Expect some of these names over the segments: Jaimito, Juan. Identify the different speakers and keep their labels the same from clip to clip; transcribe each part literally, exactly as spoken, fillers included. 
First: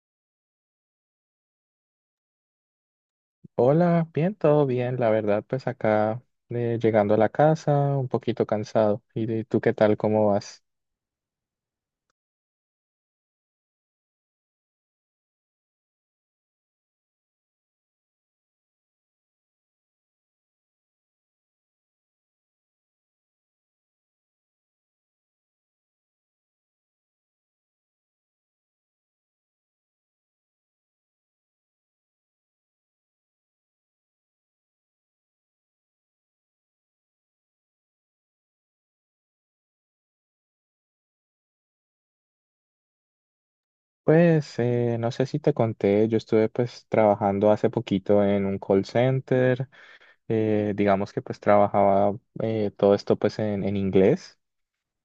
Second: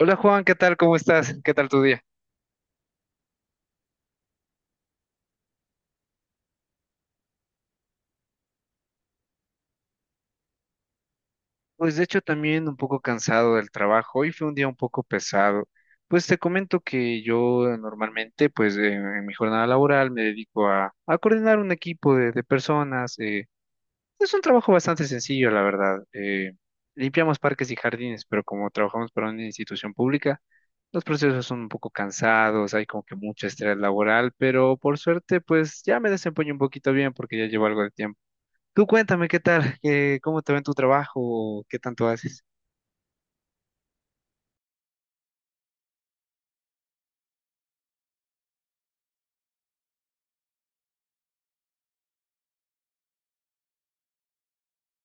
Speaker 1: Hola Juan, ¿qué tal? ¿Cómo estás? ¿Qué tal tu día?
Speaker 2: Hola, bien, todo bien, la verdad, pues acá eh, llegando a la casa, un poquito cansado. ¿Y de- tú qué tal? ¿Cómo vas?
Speaker 1: Pues de hecho también un poco cansado del trabajo. Hoy fue un día un poco pesado. Pues te comento que yo eh, normalmente, pues eh, en mi jornada laboral me dedico a, a coordinar un equipo de, de personas. eh, Es un trabajo bastante sencillo, la verdad. Eh, limpiamos parques y jardines, pero como trabajamos para una institución pública, los procesos son un poco cansados, hay como que mucho estrés laboral, pero por suerte, pues ya me desempeño un poquito bien porque ya llevo algo de tiempo. Tú cuéntame qué tal, eh, cómo te va en tu trabajo, qué tanto haces.
Speaker 2: Pues eh, no sé si te conté, yo estuve pues trabajando hace poquito en un call center, eh, digamos que pues trabajaba eh, todo esto pues en, en inglés.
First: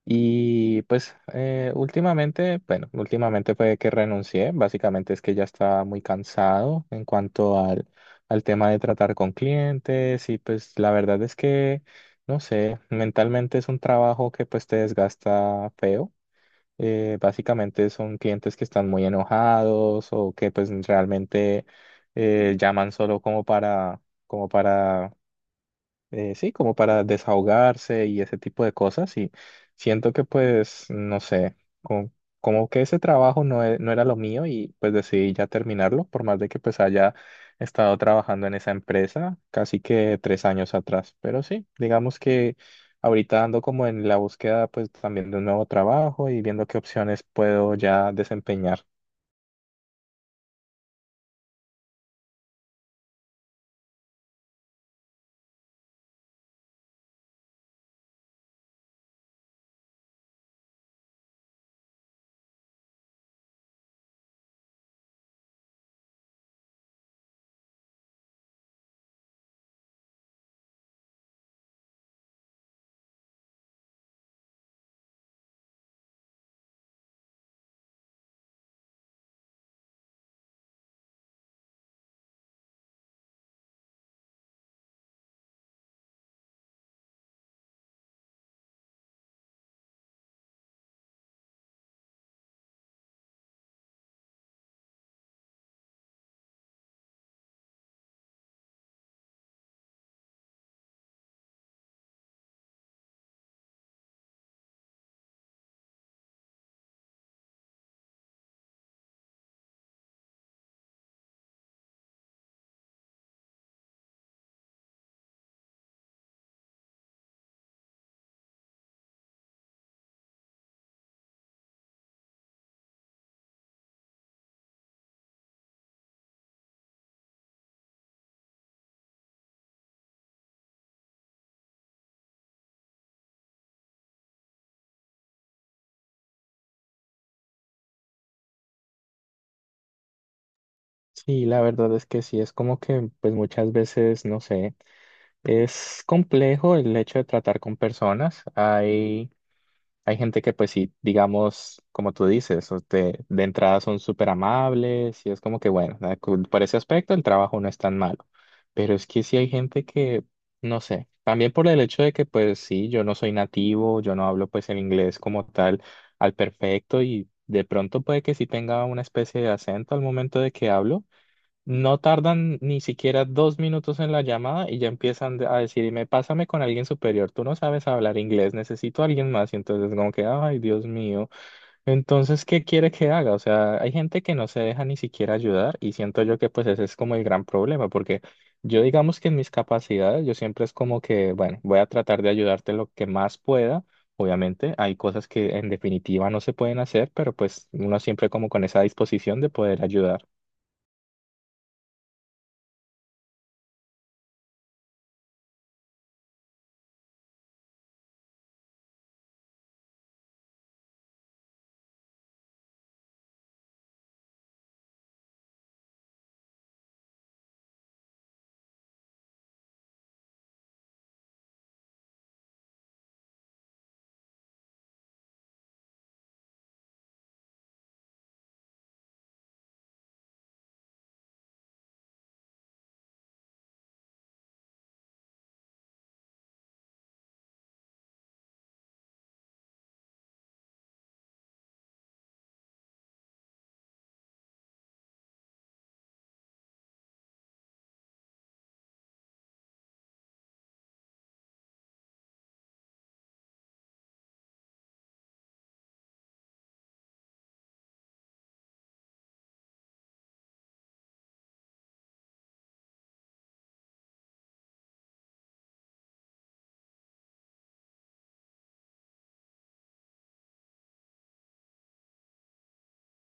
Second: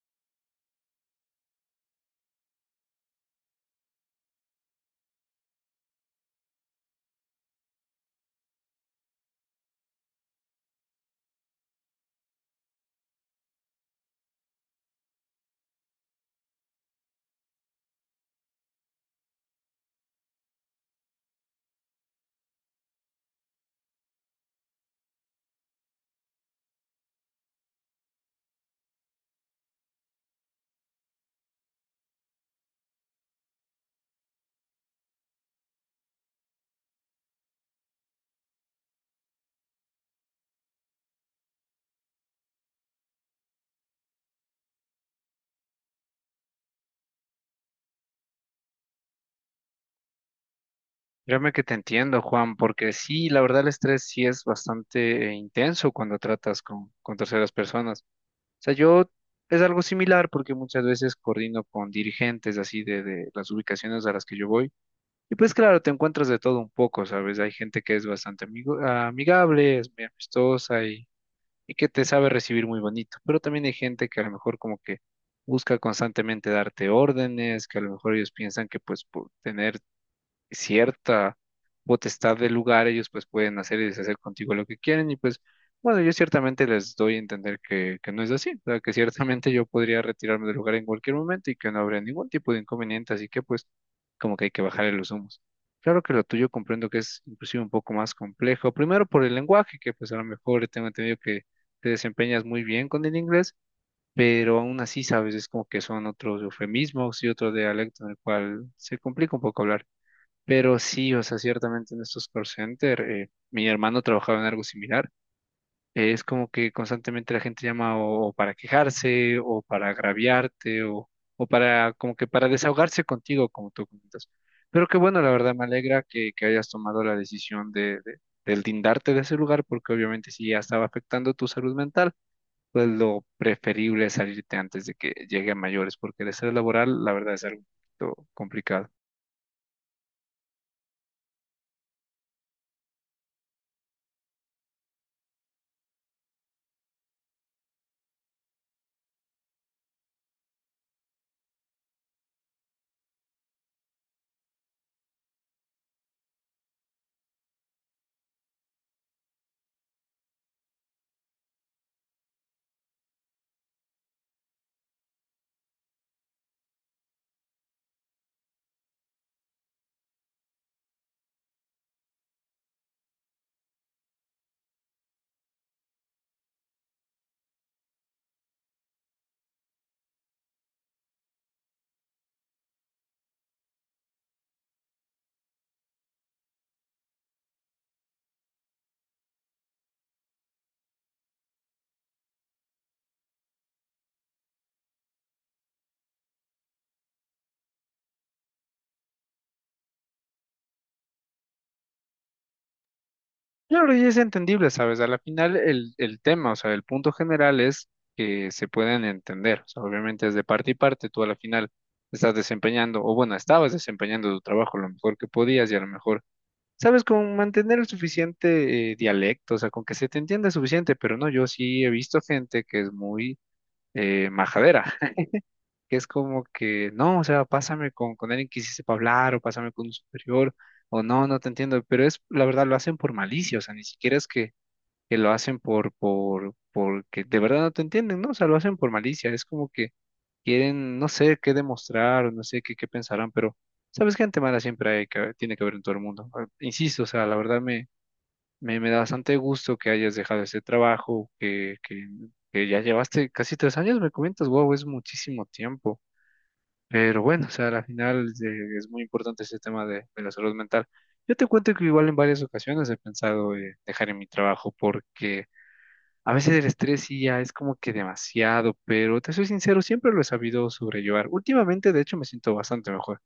Speaker 2: Y pues eh, últimamente, bueno, últimamente fue que renuncié, básicamente es que ya estaba muy cansado en cuanto al, al tema de tratar con clientes y pues la verdad es que, no sé, mentalmente es un trabajo que pues te desgasta feo. Eh, básicamente son clientes que están muy enojados o que pues realmente eh, llaman solo como para, como para eh, sí, como para desahogarse y ese tipo de cosas. Y siento que pues, no sé, como, como que ese trabajo no, e- no era lo mío y pues decidí ya terminarlo, por más de que pues haya estado trabajando en esa empresa casi que tres años atrás. Pero sí, digamos que ahorita ando como en la búsqueda pues también de un nuevo trabajo y viendo qué opciones puedo ya desempeñar.
Speaker 1: Créeme que te entiendo, Juan, porque sí, la verdad el estrés sí es bastante eh, intenso cuando tratas con, con terceras personas. O sea, yo es algo similar porque muchas veces coordino con dirigentes así de, de las ubicaciones a las que yo voy. Y pues claro, te encuentras de todo un poco, ¿sabes? Hay gente que es bastante amigo, amigable, es muy amistosa y que te sabe recibir muy bonito. Pero también hay gente que a lo mejor como que busca constantemente darte órdenes, que a lo mejor ellos piensan que pues por tener cierta potestad del lugar, ellos pues pueden hacer y deshacer contigo lo que quieren y pues bueno, yo ciertamente les doy a entender que, que no es así, o sea, que ciertamente yo podría retirarme del lugar en cualquier momento y que no habría ningún tipo de inconveniente, así que pues como que hay que bajarle los humos. Claro que lo tuyo comprendo que es inclusive un poco más complejo, primero por el lenguaje, que pues a lo mejor tengo entendido que te desempeñas muy bien con el inglés, pero aún así sabes, es como que son otros eufemismos y otro dialecto en el cual se complica un poco hablar. Pero sí, o sea, ciertamente en estos call center, eh, mi hermano trabajaba en algo similar. Eh, es como que constantemente la gente llama o, o para quejarse, o para agraviarte, o, o para como que para desahogarse contigo, como tú comentas. Pero qué bueno, la verdad, me alegra que, que hayas tomado la decisión de, de, del lindarte de ese lugar, porque obviamente si ya estaba afectando tu salud mental, pues lo preferible es salirte antes de que llegue a mayores, porque el estrés laboral, la verdad, es algo un poquito complicado.
Speaker 2: Sí, la verdad es que sí, es como que pues muchas veces, no sé. Es complejo el hecho de tratar con personas. Hay, hay gente que, pues sí, digamos, como tú dices, o te- de entrada son súper amables y es como que, bueno, da- cu- por ese aspecto el trabajo no es tan malo. Pero es que sí hay gente que, no sé, también por el hecho de que, pues sí, yo no soy nativo, yo no hablo pues el inglés como tal al perfecto y de pronto puede que sí tenga una especie de acento al momento de que hablo. No tardan ni siquiera dos minutos en la llamada y ya empiezan de- a decirme, pásame con alguien superior, tú no sabes hablar inglés, necesito a alguien más. Y entonces como que, ay, Dios mío, entonces, ¿qué quiere que haga? O sea, hay gente que no se deja ni siquiera ayudar y siento yo que pues ese es como el gran problema, porque yo digamos que en mis capacidades, yo siempre es como que, bueno, voy a tratar de ayudarte lo que más pueda. Obviamente hay cosas que en definitiva no se pueden hacer, pero pues uno siempre como con esa disposición de poder ayudar.
Speaker 1: Claro, y es entendible, ¿sabes? A la final el, el tema, o sea, el punto general es que se pueden entender. O sea, obviamente es de parte y parte, tú a la final estás desempeñando, o bueno, estabas desempeñando tu trabajo lo mejor que podías y a lo mejor, ¿sabes? Con mantener el suficiente eh, dialecto, o sea, con que se te entienda suficiente, pero no, yo sí he visto gente que es muy eh, majadera, que es como que, no, o sea, pásame con, con alguien que sí sepa hablar o pásame con un superior. O no, no te entiendo, pero es, la verdad, lo hacen por malicia, o sea, ni siquiera es que que lo hacen por, por, porque de verdad no te entienden, ¿no? O sea, lo hacen por malicia, es como que quieren, no sé qué demostrar, no sé qué, qué pensarán, pero sabes que gente mala siempre hay que, tiene que haber en todo el mundo. Ah, insisto, o sea, la verdad me, me, me da bastante gusto que hayas dejado ese trabajo, que, que, que ya llevaste casi tres años, me comentas, wow, es muchísimo tiempo. Pero bueno, o sea, al final eh, es muy importante ese tema de, de la salud mental. Yo te cuento que igual en varias ocasiones he pensado eh, dejar en mi trabajo porque a veces el estrés sí ya es como que demasiado, pero te soy sincero, siempre lo he sabido sobrellevar. Últimamente, de hecho, me siento bastante mejor.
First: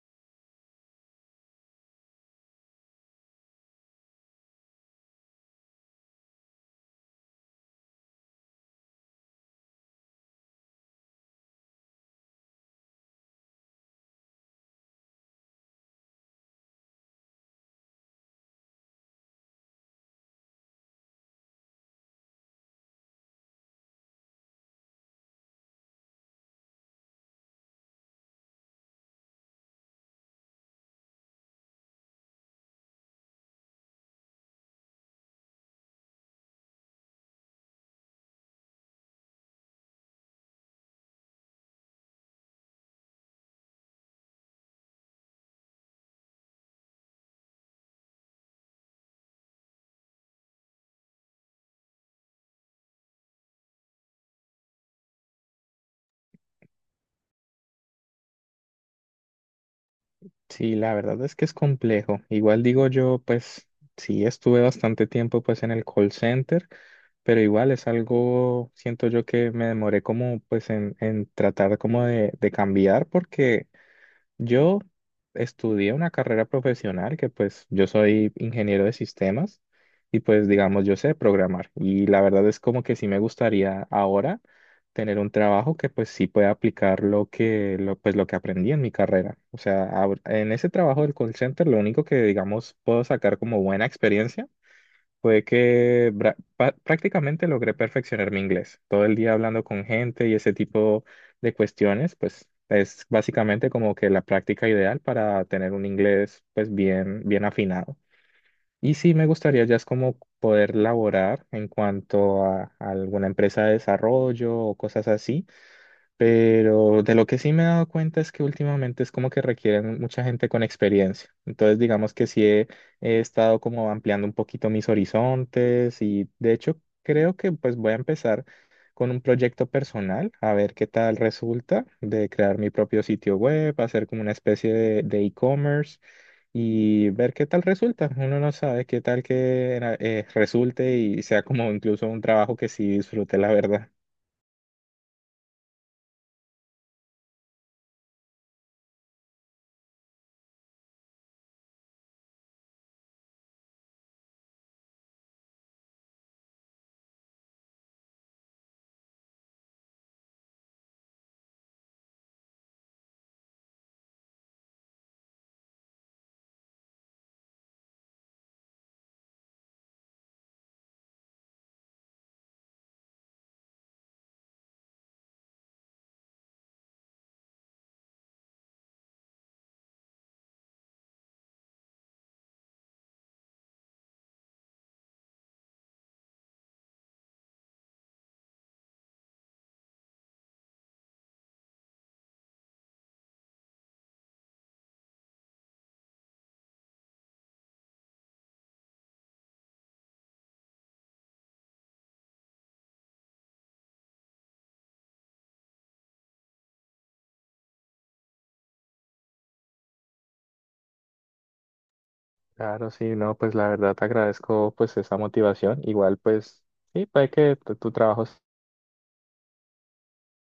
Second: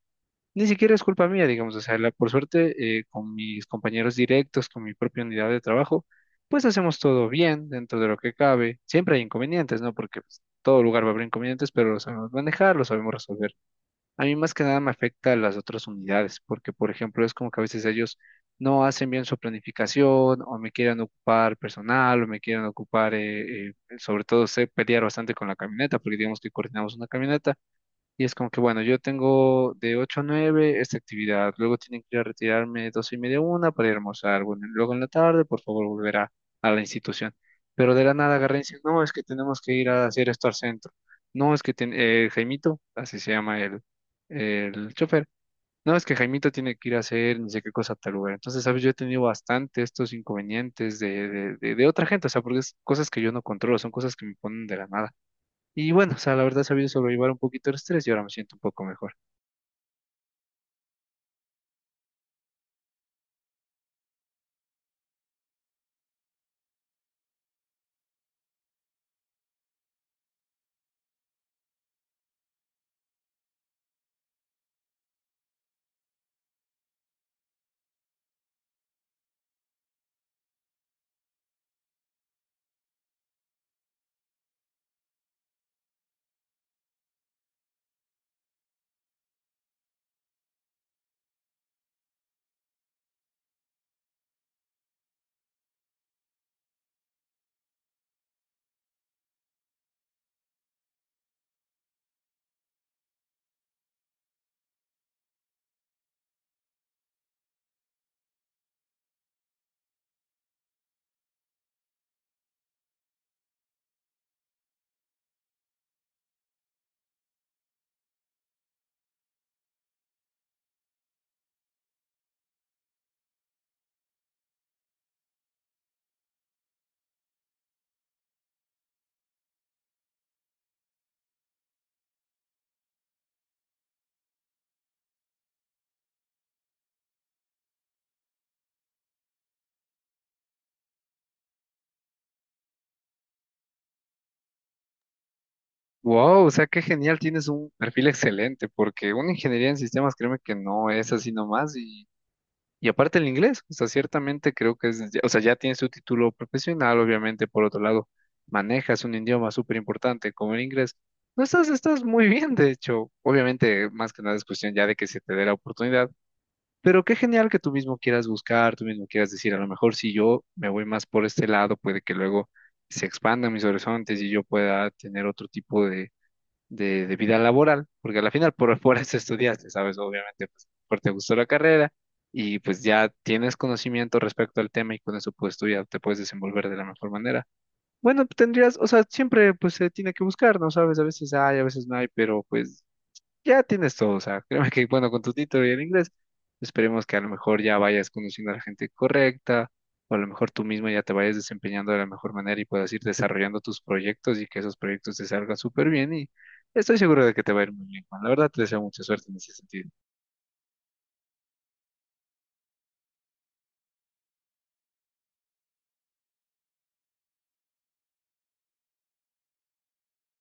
Speaker 1: Ni siquiera es culpa mía, digamos, o sea, la- por suerte, eh, con mis compañeros directos, con mi propia unidad de trabajo, pues hacemos todo bien dentro de lo que cabe. Siempre hay inconvenientes, ¿no? Porque pues, todo lugar va a haber inconvenientes, pero lo sabemos manejar, lo sabemos resolver. A mí más que nada me afecta a las otras unidades, porque por ejemplo es como que a veces ellos no hacen bien su planificación o me quieren ocupar personal o me quieren ocupar, eh, eh, sobre todo sé pelear bastante con la camioneta, porque digamos que coordinamos una camioneta y es como que, bueno, yo tengo de ocho a nueve esta actividad, luego tienen que ir a retirarme doce y media, una para ir a almorzar, bueno, y luego en la tarde, por favor, volver a, a la institución. Pero de la nada agarran y dicen, no, es que tenemos que ir a hacer esto al centro. No, es que ten- eh, Jaimito, así se llama el, el chofer, no, es que Jaimito tiene que ir a hacer ni sé qué cosa a tal lugar. Entonces, ¿sabes? Yo he tenido bastante estos inconvenientes de, de, de, de otra gente, o sea, porque es cosas que yo no controlo, son cosas que me ponen de la nada. Y bueno, o sea, la verdad he sabido sobrellevar un poquito el estrés y ahora me siento un poco mejor.
Speaker 2: Sí, la verdad es que es complejo. Igual digo yo, pues sí, estuve bastante tiempo pues en el call center, pero igual es algo, siento yo que me demoré como pues en, en tratar como de, de cambiar porque yo estudié una carrera profesional que pues yo soy ingeniero de sistemas y pues digamos yo sé programar y la verdad es como que sí me gustaría ahora tener un trabajo que pues sí pueda aplicar lo que lo, pues lo que aprendí en mi carrera. O sea, ahor- en ese trabajo del call center lo único que digamos puedo sacar como buena experiencia fue que bra- pa- prácticamente logré perfeccionar mi inglés. Todo el día hablando con gente y ese tipo de cuestiones, pues es básicamente como que la práctica ideal para tener un inglés pues bien, bien afinado. Y sí me gustaría ya es como poder laborar en cuanto a, a alguna empresa de desarrollo o cosas así, pero de lo que sí me he dado cuenta es que últimamente es como que requieren mucha gente con experiencia. Entonces, digamos que sí he, he estado como ampliando un poquito mis horizontes y de hecho creo que pues voy a empezar con un proyecto personal, a ver qué tal resulta de crear mi propio sitio web, hacer como una especie de de e-commerce y ver qué tal resulta. Uno no sabe qué tal que eh, resulte y sea como incluso un trabajo que sí disfrute, la verdad.
Speaker 1: Wow, o sea, qué genial, tienes un perfil excelente, porque una ingeniería en sistemas, créeme que no es así nomás. Y, y aparte el inglés, o sea, ciertamente creo que es, o sea, ya tienes tu título profesional, obviamente, por otro lado, manejas un idioma súper importante como el inglés. No estás, estás muy bien, de hecho, obviamente, más que nada es cuestión ya de que se te dé la oportunidad. Pero qué genial que tú mismo quieras buscar, tú mismo quieras decir, a lo mejor si yo me voy más por este lado, puede que luego se expandan mis horizontes y yo pueda tener otro tipo de, de, de vida laboral, porque al final por, por eso estudiaste, ¿sabes? Obviamente, pues, porque te gustó la carrera y pues ya tienes conocimiento respecto al tema y con eso pues tú ya te puedes desenvolver de la mejor manera. Bueno, tendrías, o sea, siempre pues se tiene que buscar, ¿no? Sabes, a veces hay, a veces no hay, pero pues ya tienes todo, o sea, créeme que, bueno, con tu título y el inglés, esperemos que a lo mejor ya vayas conociendo a la gente correcta, o a lo mejor tú mismo ya te vayas desempeñando de la mejor manera y puedas ir desarrollando tus proyectos y que esos proyectos te salgan súper bien y estoy seguro de que te va a ir muy bien, Juan. La verdad te deseo mucha suerte en ese sentido.
Speaker 2: Claro, sí, no, pues la verdad te agradezco pues esa motivación. Igual pues sí, puede que tu, tu trabajo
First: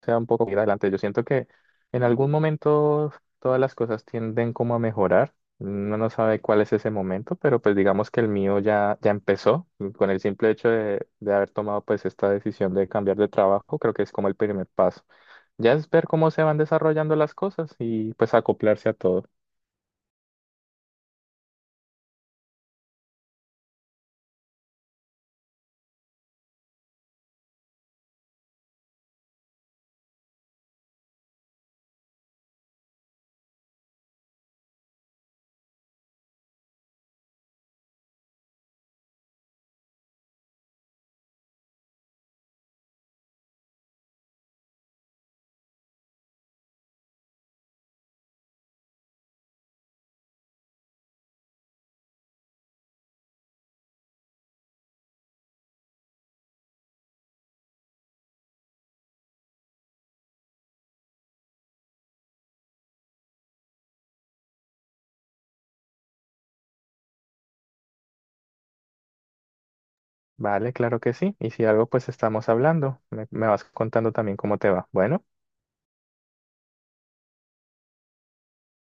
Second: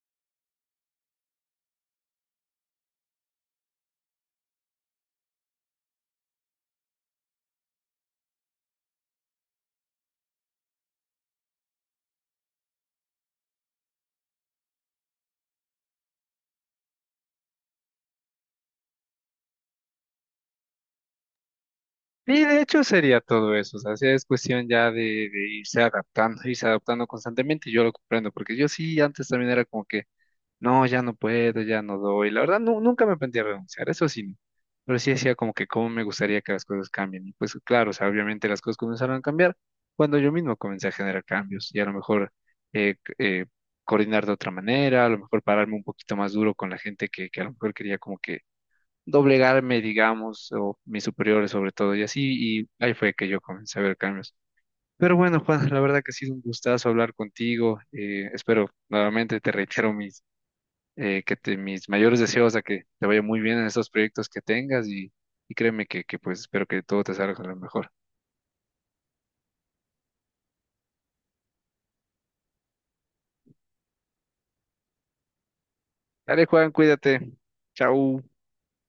Speaker 2: sea un poco ir adelante. Yo siento que en algún momento todas las cosas tienden como a mejorar. Uno no sabe cuál es ese momento, pero pues digamos que el mío ya, ya empezó con el simple hecho de, de haber tomado pues esta decisión de cambiar de trabajo. Creo que es como el primer paso. Ya es ver cómo se van desarrollando las cosas y pues acoplarse a todo.
Speaker 1: Y de hecho sería todo eso, o sea, sí es cuestión ya de, de irse adaptando, irse adaptando constantemente, y yo lo comprendo, porque yo sí antes también era como que no, ya no puedo, ya no doy. La verdad, nu- nunca me planteé renunciar, eso sí. No. Pero sí decía como que cómo me gustaría que las cosas cambien. Y pues claro, o sea, obviamente las cosas comenzaron a cambiar cuando yo mismo comencé a generar cambios y a lo mejor eh, c- eh, coordinar de otra manera, a lo mejor pararme un poquito más duro con la gente que, que a lo mejor quería como que doblegarme, digamos, o mis superiores sobre todo y así. Y ahí fue que yo comencé a ver cambios. Pero bueno, Juan, la verdad que ha sido un gustazo hablar contigo. Eh, espero, nuevamente te reitero mis eh, que te, mis mayores deseos a que te vaya muy bien en estos proyectos que tengas y, y créeme que, que pues espero que todo te salga a lo mejor.
Speaker 2: Vale, claro que sí. Y si algo, pues estamos hablando. Me, me vas contando también cómo te va. Bueno.
Speaker 1: Dale, Juan, cuídate. Chau.